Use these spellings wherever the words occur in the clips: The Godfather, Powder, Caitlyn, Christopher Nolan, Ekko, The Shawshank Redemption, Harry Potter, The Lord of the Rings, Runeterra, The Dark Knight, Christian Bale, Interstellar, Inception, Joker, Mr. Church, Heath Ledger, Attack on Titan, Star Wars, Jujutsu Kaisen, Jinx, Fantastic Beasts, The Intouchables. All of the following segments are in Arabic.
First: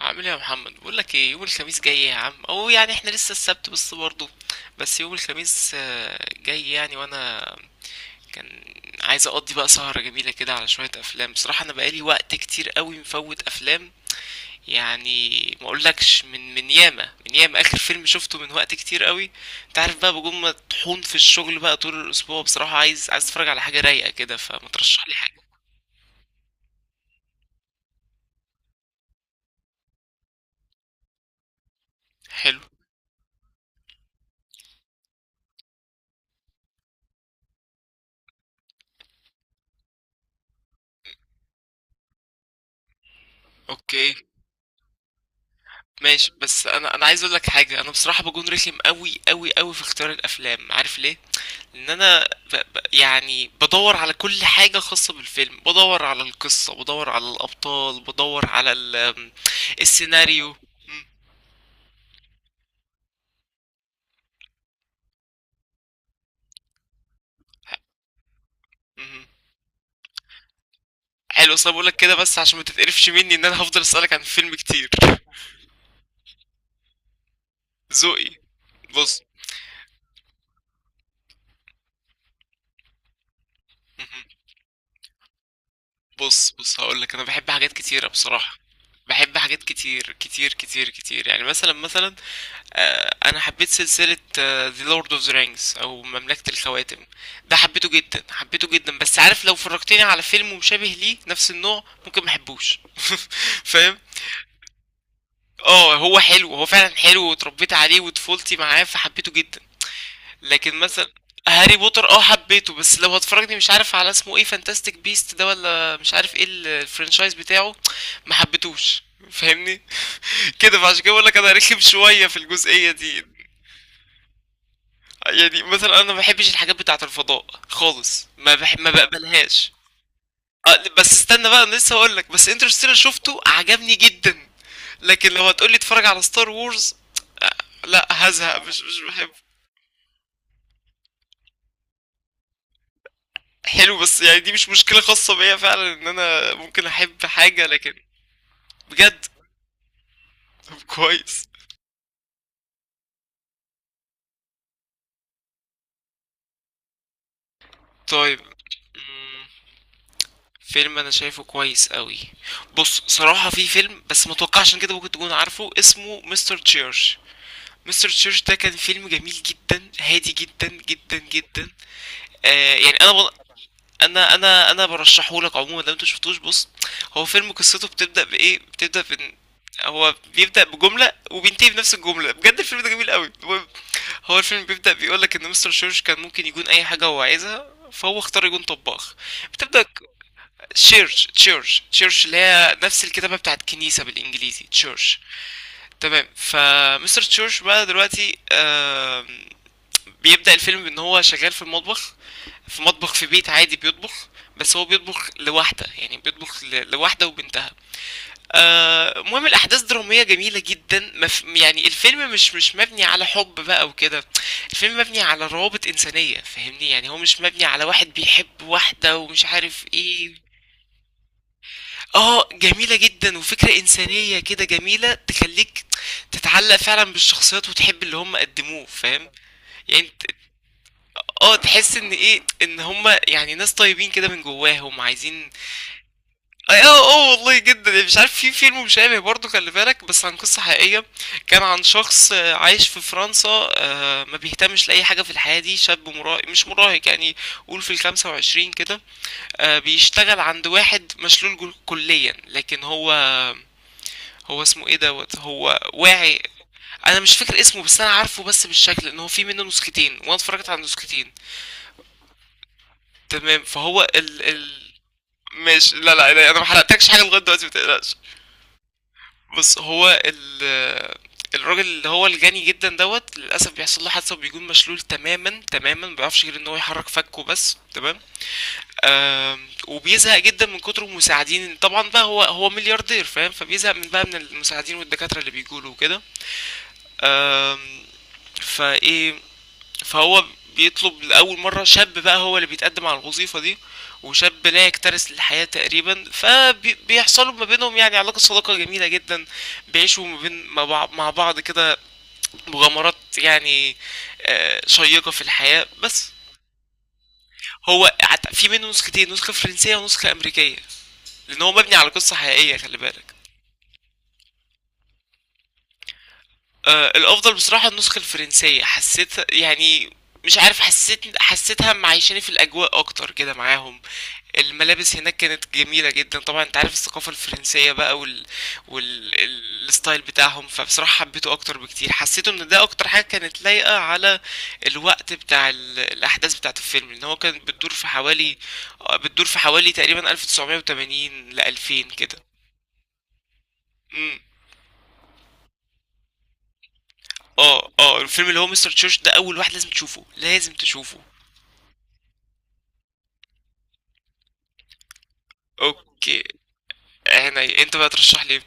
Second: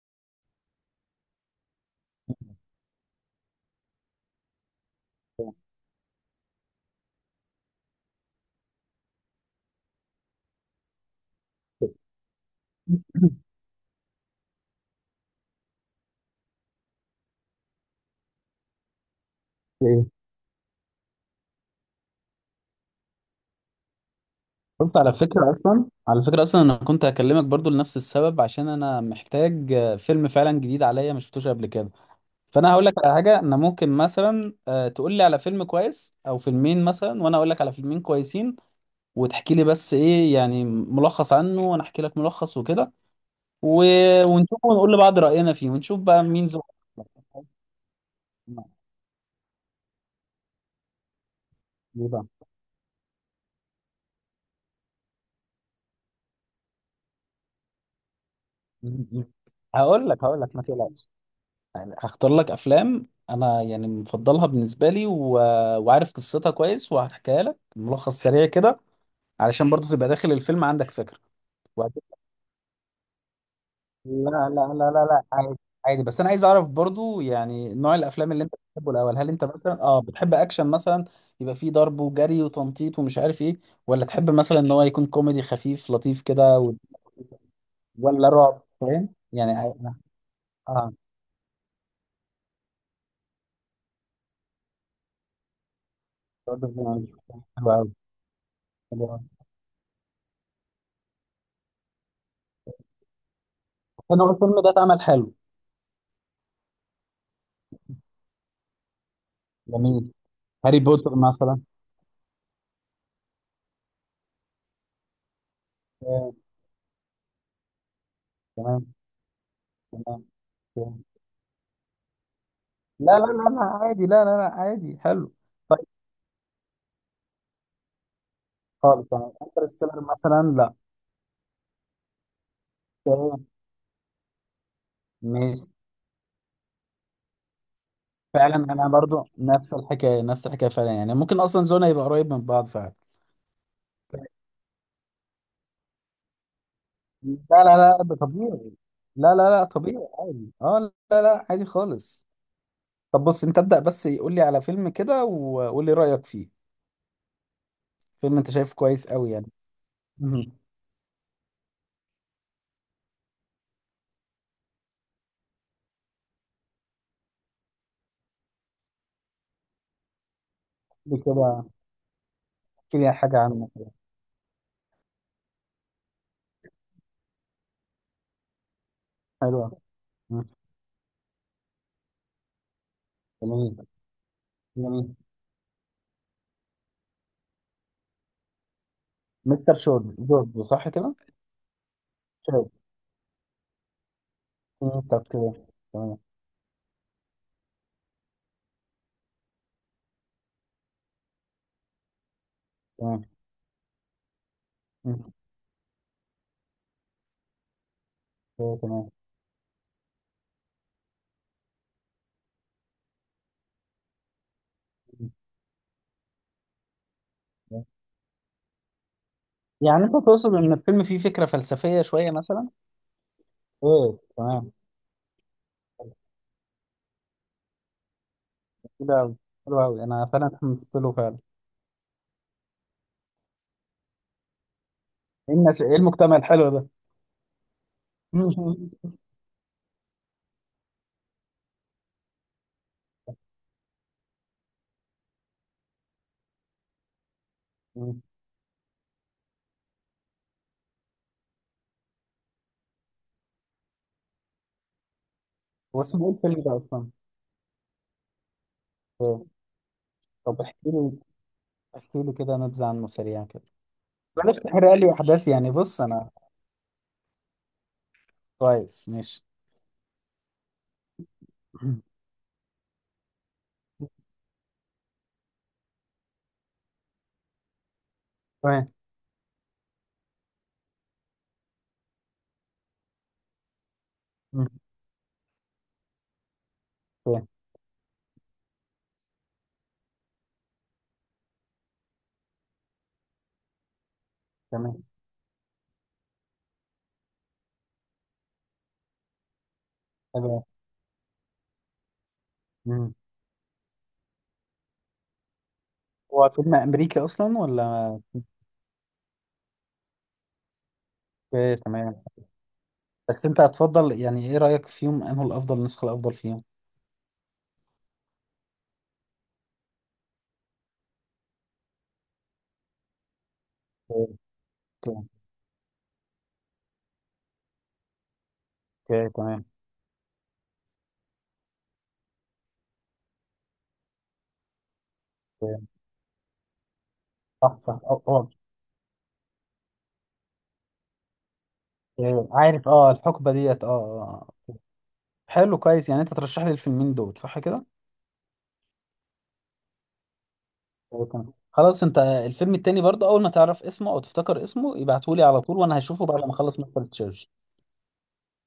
عامل ايه يا محمد؟ بقول لك ايه، يوم الخميس جاي يا عم، او يعني احنا لسه السبت بس برضه. بس يوم الخميس جاي يعني، وانا كان عايز اقضي بقى سهرة جميلة كده على شوية افلام. بصراحة انا بقالي وقت كتير قوي مفوت افلام يعني. ما اقولكش من ياما من ياما، اخر فيلم شفته من وقت كتير قوي. انت عارف ايه. بقى، بجوم مطحون في الشغل بقى طول الاسبوع، بصراحة عايز اتفرج على حاجة رايقة كده، فما بص، ترشح على لي حاجة؟ فكرة أصلا أنا كنت هكلمك برضو لنفس السبب عشان أنا محتاج فيلم فعلا جديد عليا ما شفتوش قبل كده. حلو. فأنا هقول لك على حاجة. أنا ممكن مثلا تقول لي على فيلم كويس أو فيلمين مثلا، وأنا أقول لك على فيلمين كويسين، وتحكي لي بس إيه يعني ملخص عنه، وأنا أحكي لك ملخص وكده و... اوكي، ونشوف، ونقول لبعض رأينا فيه، ونشوف بقى ماشي. مين ذوقك بس انا انا عايز اقول أكتر. لك حاجه، انا بصراحه بكون رخم قوي قوي قوي في اختيار الافلام، عارف ليه؟ لان إيه بقى؟ انا يعني بدور على كل حاجه خاصه بالفيلم، بدور على القصه، بدور على الابطال، بدور على هقول لك هقول السيناريو. لك ما مم، تقلقش. يعني هختار لك افلام انا يعني مفضلها بالنسبه لي وعارف قصتها كويس، وهحكيها لك ملخص سريع كده مم. علشان برضو تبقى داخل الفيلم عندك فكره. حلو. اصل بقول لك وبعدين- كده بس عشان ما تتقرفش مني، ان انا هفضل اسالك عن لا. لا الفيلم لا كتير. لا لا، عادي. عادي، بس انا عايز اعرف برضو يعني نوع ذوقي. الافلام اللي انت بتحبه الاول. بص. هل انت مثلا بتحب اكشن مثلا، يبقى فيه ضرب وجري وتنطيط ومش عارف ايه، ولا مم. تحب مثلا ان هو يكون كوميدي خفيف لطيف بص كده بص، هقول لك انا بحب حاجات كتيره ولا بصراحه. رعب؟ فاهم بحب يعني. حاجات اه. كتير كتير كتير آه، كتير، يعني مثلا، مثلا، انا حبيت سلسلة The Lord of the Rings او مملكة برضو زي ما الخواتم. قلت. ده حلو حبيته قوي. جدا، حبيته جدا، حلو بس قوي. عارف لو فرجتني على فيلم مشابه ليه نفس النوع ممكن محبوش فاهم؟ انا هو الفيلم ده اتعمل حلو. اه، هو حلو، هو فعلا حلو، واتربيت عليه وطفولتي معاه فحبيته جدا، جميل. لكن هاري مثلا، بوتر مثلا. هاري بوتر اه حبيته، بس لو هتفرجني مش عارف على اسمه ايه، فانتاستيك بيست ده ولا مش عارف تمام. ايه، الفرنشايز بتاعه، ما تمام. حبيتوش. فاهمني؟ تمام. كده، فعشان تمام. كده بقول لك انا رخم شويه في الجزئيه لا دي. لا لا لا، عادي. لا لا لا، عادي، حلو. يعني طيب. مثلا انا ما بحبش الحاجات بتاعة الفضاء خالص، ما خالص، تمام. بقبلهاش. انترستيلر مثلا؟ لا. بس استنى بقى، انا لسه هقول لك، بس انترستيلر شفته تمام. عجبني جدا. لكن لو ماشي. هتقولي اتفرج على ستار وورز، لا، فعلا هزهق، مش انا مش برضو بحبه. نفس الحكايه نفس الحكايه، فعلا يعني ممكن اصلا زون هيبقى قريب من بعض فعلا. حلو، بس يعني دي مش مشكلة خاصة بيا فعلا، ان انا ممكن احب لا حاجة لا لكن، لا، ده طبيعي. بجد. لا لا لا، طبيعي عادي، طب اه. لا لا، كويس. عادي خالص. طب بص، انت ابدأ بس. قول لي على فيلم كده، وقول لي رأيك فيه. فيلم طيب. انت شايفه كويس قوي مم، يعني مهم. فيلم انا شايفه كويس قوي. بص صراحة في فيلم، بس متوقعش ان كده ممكن تكون عارفه، اسمه مستر تشيرش. مستر تشيرش ده كان فيلم جميل جدا، هادي جدا قول جدا لي كده. جدا. يعني احكي لي حاجة عنه كده. انا برشحه لك عموما، لو انت شفتوش، بص. هو فيلم قصته بتبدا بايه؟ بتبدا بان حلوة. هو مم. بيبدا بجمله وبينتهي بنفس الجمله. بجد الفيلم ده جميل قوي. المهم، جميل. هو الفيلم بيبدا جميل. بيقول لك ان مستر تشيرش كان ممكن يكون اي حاجه هو عايزها، فهو اختار يكون طباخ. مستر بتبدا شورد جورج، صح كده؟ تشيرش، تشيرش، تشيرش اللي شورد. هي نفس الكتابه بتاعت كنيسه بالانجليزي، تشيرش. مستر كده. تمام. تمام. فمستر تشورش بقى دلوقتي بيبدأ الفيلم بان هو شغال في المطبخ، في مطبخ تمام. في بيت عادي بيطبخ. بس هو بيطبخ مم. لوحده، يعني بيطبخ لوحده وبنتها. كده تمام. المهم الاحداث دراميه جميله جدا، يعني الفيلم مش مبني على حب بقى وكده. الفيلم مبني على روابط انسانيه، فاهمني؟ يعني هو مش مبني على مم. واحد بيحب واحده ومش عارف يعني انت ايه. تقصد ان الفيلم فيه فكرة فلسفية شوية اه، مثلا؟ جميلة جدا وفكرة ايه إنسانية كده تمام. جميلة، تخليك تتعلق فعلا بالشخصيات وتحب اللي هم قدموه، كده فاهم؟ أوي. حلو قوي، يعني انا انت- فعلا اتحمست له فعلا. اه، تحس ان هم يعني ناس طيبين كده من جواهم، عايزين. ايه الناس، ايه المجتمع الحلو اه، ده؟ اه. والله جدا. يعني مش عارف في مم. فيلم مشابه برضه، خلي بالك، بس عن قصة حقيقية. كان عن شخص عايش في فرنسا. ما بيهتمش لأي حاجة في الحياة دي، شاب مراهق، مش مراهق يعني، قول في مم. 25 كده. بيشتغل عند واحد مشلول كليا، لكن هو، هو اسمه ايه دوت، هو هو اسمه ايه واعي. الفيلم ده اصلا؟ انا مش فاكر اسمه، بس انا عارفه بس بالشكل، ان هو في ايه. منه نسختين، وانا طب اتفرجت على احكي لي. النسختين. احكي لي كده نبذة عنه سريعا تمام، كده. فهو ال بلاش ال تحرق لي احداث، يعني ماشي، بص لا انا. لا لا، انا ما حرقتلكش حاجه لغايه دلوقتي، متقلقش. كويس، ماشي. بص هو ال، الراجل مم. اللي هو الجاني جدا دوت، للاسف بيحصل له حادثه وبيكون مشلول تماما تماما، ما بيعرفش غير ان هو يحرك فكه بس، تمام. تمام. وبيزهق جدا من كتر المساعدين، طبعا بقى هو ملياردير، فاهم؟ فبيزهق من بقى من مم. المساعدين والدكاتره اللي بيجوا له وكده. تمام. آم، فايه، فهو بيطلب لأول مرة، شاب بقى هو اللي بيتقدم على الوظيفة دي. وشاب لا تمام. يكترث للحياة تقريبا، فبيحصلوا ما بينهم يعني علاقة صداقة جميلة جدا. بيعيشوا ما تمام. بين مع بعض- مع بعض كده مغامرات يعني، شيقة في الحياة بس. هو فيلم امريكي اصلا هو ولا؟ في منه نسختين، نسخة فرنسية ونسخة أمريكية. لأن هو اوكي، مبني على تمام. قصة حقيقية، خلي بالك. بس انت هتفضل يعني، ايه رايك فيهم؟ انه الافضل، النسخه الافضل فيهم؟ الأفضل بصراحة النسخة الفرنسية، حسيت يعني، مش عارف، حسيتها معيشاني في الأجواء أكتر كده معاهم. اوكي. الملابس هناك كانت جميلة جدا، طبعا انت عارف الثقافة الفرنسية بقى اوكي تمام. الستايل بتاعهم، فبصراحة حبيته اكتر بكتير، حسيته ان ده اكتر حاجة كانت لايقة على الوقت بتاع اوكي. الاحداث بتاعة الفيلم، لان هو كان صح صح، اه اه. بتدور في حوالي تقريبا 1980 ل 2000 كده. اوكي. عارف، اه الحقبه ديت، اه امم اه. آه، حلو، كويس. يعني انت ترشح لي الفيلمين دول صح كده. اه، اه، الفيلم اللي هو مستر تشوش ده اول واحد لازم تشوفه، لازم تشوفه. اوكي، تمام، خلاص. انت الفيلم التاني برضه، اول ما تعرف اسمه او تفتكر اسمه، ابعته لي على طول، وانا هشوفه بعد اوكي. ما اخلص مستر تشيرش. عيني، انت بقى ترشح لي.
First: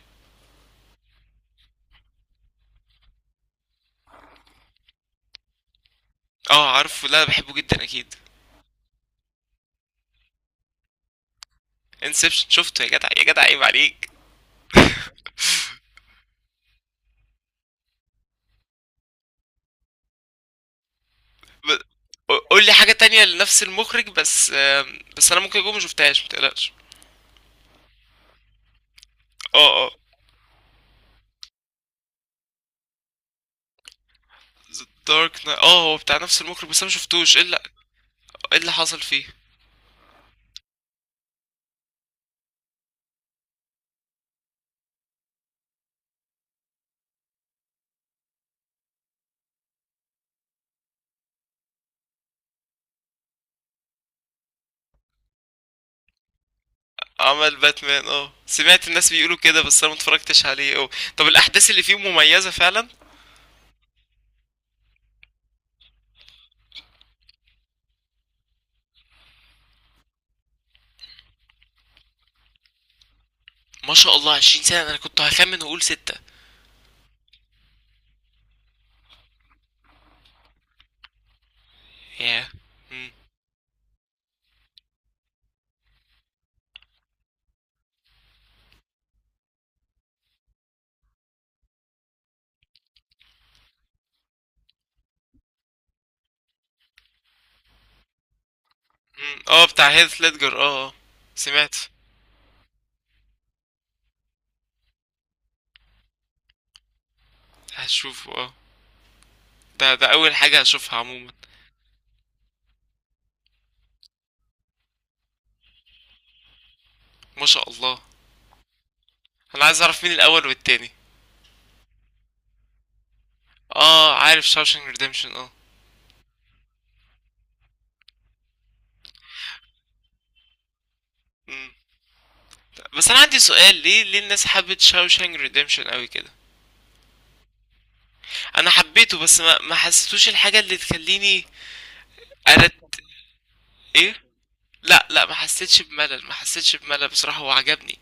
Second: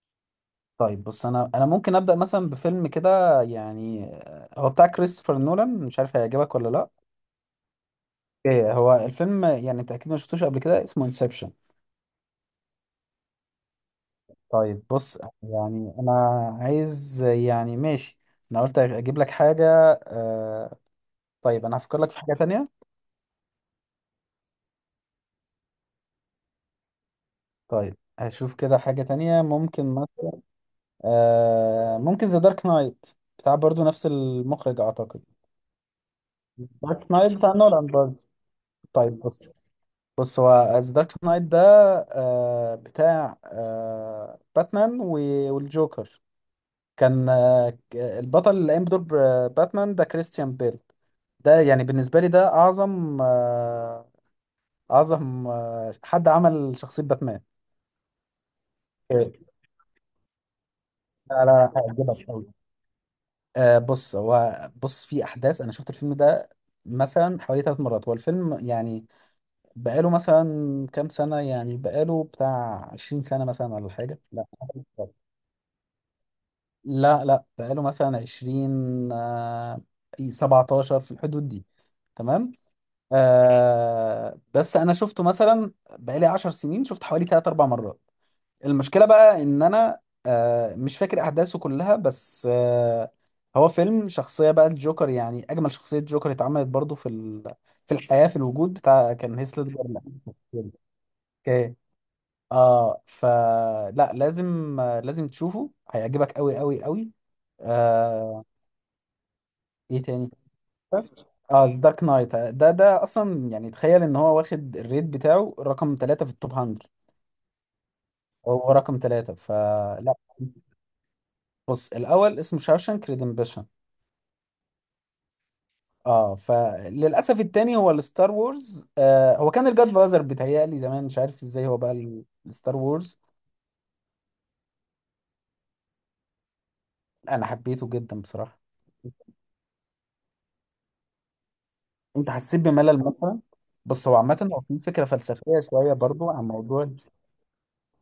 طيب بص، انا ممكن ابدا مثلا بفيلم كده يعني، هو بتاع كريستوفر نولان، مش عارف هيعجبك اه ولا لا. عارفه، لا بحبه جدا اكيد. ايه، هو الفيلم يعني انت اكيد ما شفتوش قبل كده، اسمه انسبشن. انسبشن شفته يا جدع، يا جدع، عيب عليك. طيب بص، يعني انا عايز يعني ماشي. انا قلت اجيب لك حاجة. آه. طيب انا ب... هفكر لك في حاجة تانية. قول لي حاجة تانية لنفس المخرج بس، بس انا ممكن اكون ما شفتهاش، متقلقش. طيب هشوف كده حاجة تانية. اه، اه. ممكن مثلا ممكن ذا دارك نايت، بتاع برضو نفس المخرج اعتقد. دارك نايت، اه هو بتاع نفس المخرج، بس انا ما دارك نايت شفتوش، ايه بتاع اللي، نولان برضو. ايه اللي حصل طيب فيه؟ بص. بص، هو ذا دارك نايت ده، آه بتاع باتمان والجوكر. كان البطل اللي قام بدور باتمان ده كريستيان بيل. ده يعني بالنسبة لي ده أعظم أعظم حد عمل شخصية باتمان. عمل باتمان اه، سمعت الناس إيه. بيقولوا كده، بس انا ما اتفرجتش عليه اه. طب لا الاحداث لا، اللي فيه هيعجبك قوي. مميزة فعلا؟ بص هو، بص في أحداث. أنا شفت الفيلم ده مثلا حوالي ثلاث مرات. هو الفيلم يعني بقاله مثلا كام سنة؟ يعني بقاله بتاع 20 سنة مثلا ولا ما شاء حاجة؟ الله، لا. 20 سنة! انا كنت هخمن واقول ستة. لا لا، بقاله مثلا 20، 17، في الحدود دي. ياه. تمام. مم. آه، بس انا شفته مثلا بقالي 10 سنين، شفت حوالي تلات اربع مرات. المشكله بقى ان انا آه مش فاكر احداثه كلها، بس آه هو فيلم شخصيه بقى الجوكر يعني اجمل شخصيه جوكر اتعملت برضو في الحياه، في الوجود بتاع، كان مم. هيث اه ليدجر. بتاع هيث لا. ليدجر، اه اه. سمعت. اوكي. اه، فلا لازم، لازم تشوفه، هيعجبك قوي قوي قوي. هشوفه آه. اه، ده ايه ده تاني؟ اول حاجة هشوفها بس عموما. اه، دارك نايت ده، ده اصلا يعني تخيل ان هو واخد الريت بتاعه رقم 3 في التوب 100. ما شاء الله. هو رقم 3، انا عايز اعرف مين فلا. الاول والتاني. بص الاول اسمه شاوشانك ريدمبشن. اه عارف شاوشانك ريديمشن اه. اه، فللاسف التاني هو الستار وورز. آه، هو كان الجاد فازر، بيتهيألي زمان مش عارف ازاي مم. هو بقى الستار بس انا وورز. عندي سؤال، ليه، ليه الناس حبت شاوشانك ريديمشن قوي كده؟ انا حبيته جدا بصراحة. انا حبيته، بس ما حسيتوش الحاجه اللي تخليني انت حسيت أرد. بملل مثلا؟ بص ايه. هو عامة، هو في فكرة لا لا، ما فلسفية حسيتش شوية بملل، برضو ما عن حسيتش موضوع. بملل، بصراحه هو عجبني.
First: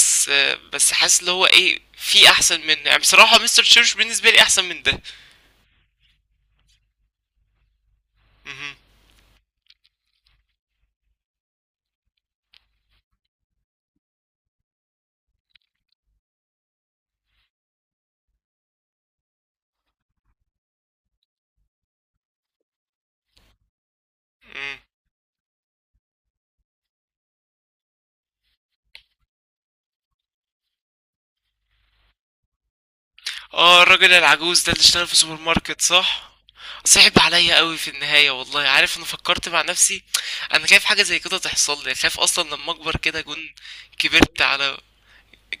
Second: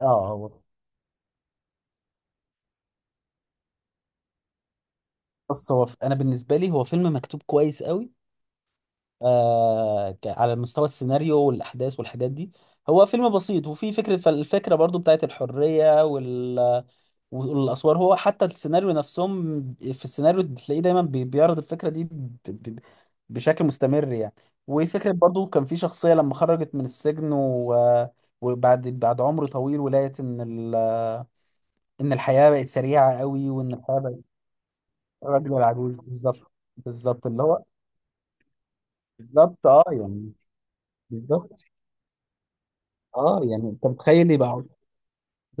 اه آه، هو. بس حاسس اللي هو ايه في احسن منه، يعني بصراحه مستر تشيرش بالنسبه لي احسن من ده. بص هو انا بالنسبة لي هو فيلم مكتوب كويس قوي. مهم. آه، على مستوى السيناريو والاحداث والحاجات دي. هو فيلم بسيط، وفي فكره، فالفكره برضو بتاعت الحريه والاسوار. هو حتى السيناريو نفسهم، في السيناريو تلاقيه دايما بيعرض الفكره دي بشكل مستمر يعني. مم. وفكره برضو، كان في شخصيه لما خرجت من السجن وبعد عمر طويل، ولقيت ان ان الحياه بقت سريعه قوي، وان اه، الحياه الراجل بقت. العجوز ده اللي اشتغل في سوبر الراجل ماركت، والعجوز صح؟ بالظبط. صعب بالظبط اللي عليا هو. قوي في النهاية، والله، عارف، انا فكرت مع بالظبط. اه نفسي. يعني. انا خايف حاجة زي كده بالظبط. تحصل لي، خايف اصلا لما اكبر كده اه اكون، يعني انت متخيل كبرت يبقى. على،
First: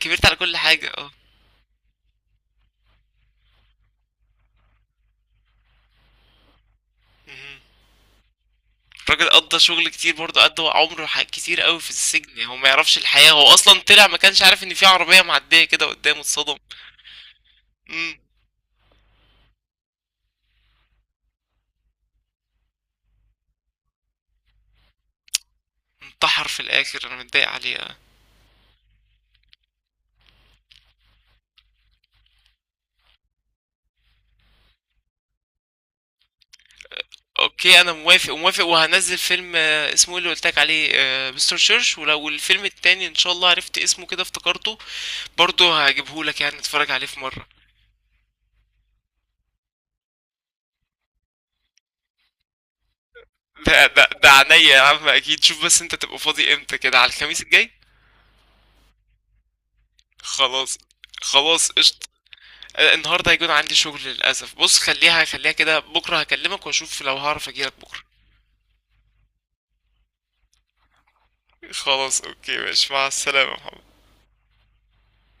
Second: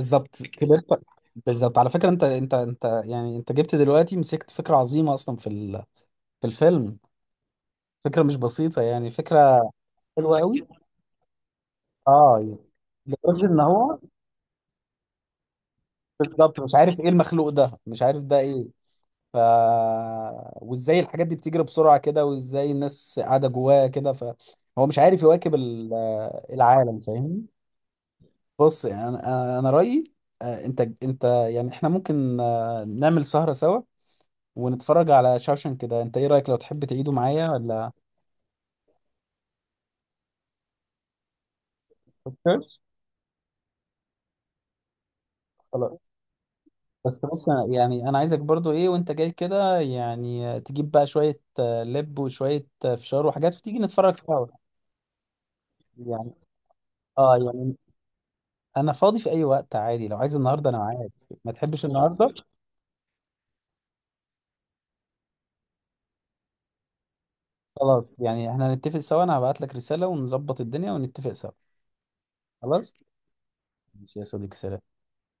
كبرت على كل حاجة كبرت. اه. بالظبط. على فكره انت، انت يعني انت جبت دلوقتي مسكت فكره عظيمه اصلا في الفيلم. مهم. فكره مش بسيطه يعني، الراجل قضى فكره شغل كتير حلوه برضه، قضى قوي. عمره كتير قوي في السجن، اه يعني هو يعني ما يعرفش الحياة، هو لدرجه ان اصلا هو طلع ما كانش عارف ان في عربية معدية كده قدامه، اتصدم. بالظبط مش عارف ايه المخلوق ده، مش مم. عارف ده ايه. ف وازاي الحاجات دي بتجري بسرعه كده، وازاي الناس قاعده جواها كده، فهو مش عارف يواكب انتحر في العالم، الاخر، انا فاهمني. متضايق عليه. بص يعني انا رايي، انت، يعني احنا ممكن نعمل سهره سوا ونتفرج على شاوشن كده. انت ايه رأيك، لو تحب تعيده معايا اوكي، ولا؟ انا موافق وموافق، وهنزل فيلم اسمه إيه اللي قلتلك عليه، مستر تشيرش، ولو الفيلم خلاص. التاني ان شاء الله عرفت اسمه كده افتكرته برضه خلاص. هجيبهولك، يعني نتفرج عليه في بس مرة. بص، يعني انا عايزك برضو ايه، وانت جاي كده، يعني تجيب بقى شوية لب، وشوية فشار، وحاجات، وتيجي ده ده نتفرج ده سوا. عينيا يا عم، اكيد. شوف بس انت تبقى يعني، فاضي امتى كده على اه الخميس الجاي. يعني انا فاضي في اي وقت عادي. لو عايز النهارده خلاص، انا معاك. ما خلاص، تحبش قشطة. النهارده؟ النهارده هيكون عندي شغل للاسف، بص خليها، خليها كده، بكره هكلمك واشوف لو هعرف اجيلك بكره. خلاص، يعني احنا هنتفق سوا. انا هبعت لك رسالة، ونظبط الدنيا، ونتفق سوا. خلاص، اوكي، ماشي، خلاص. مع السلامة يا محمد. ماشي يا صديقي، سلام.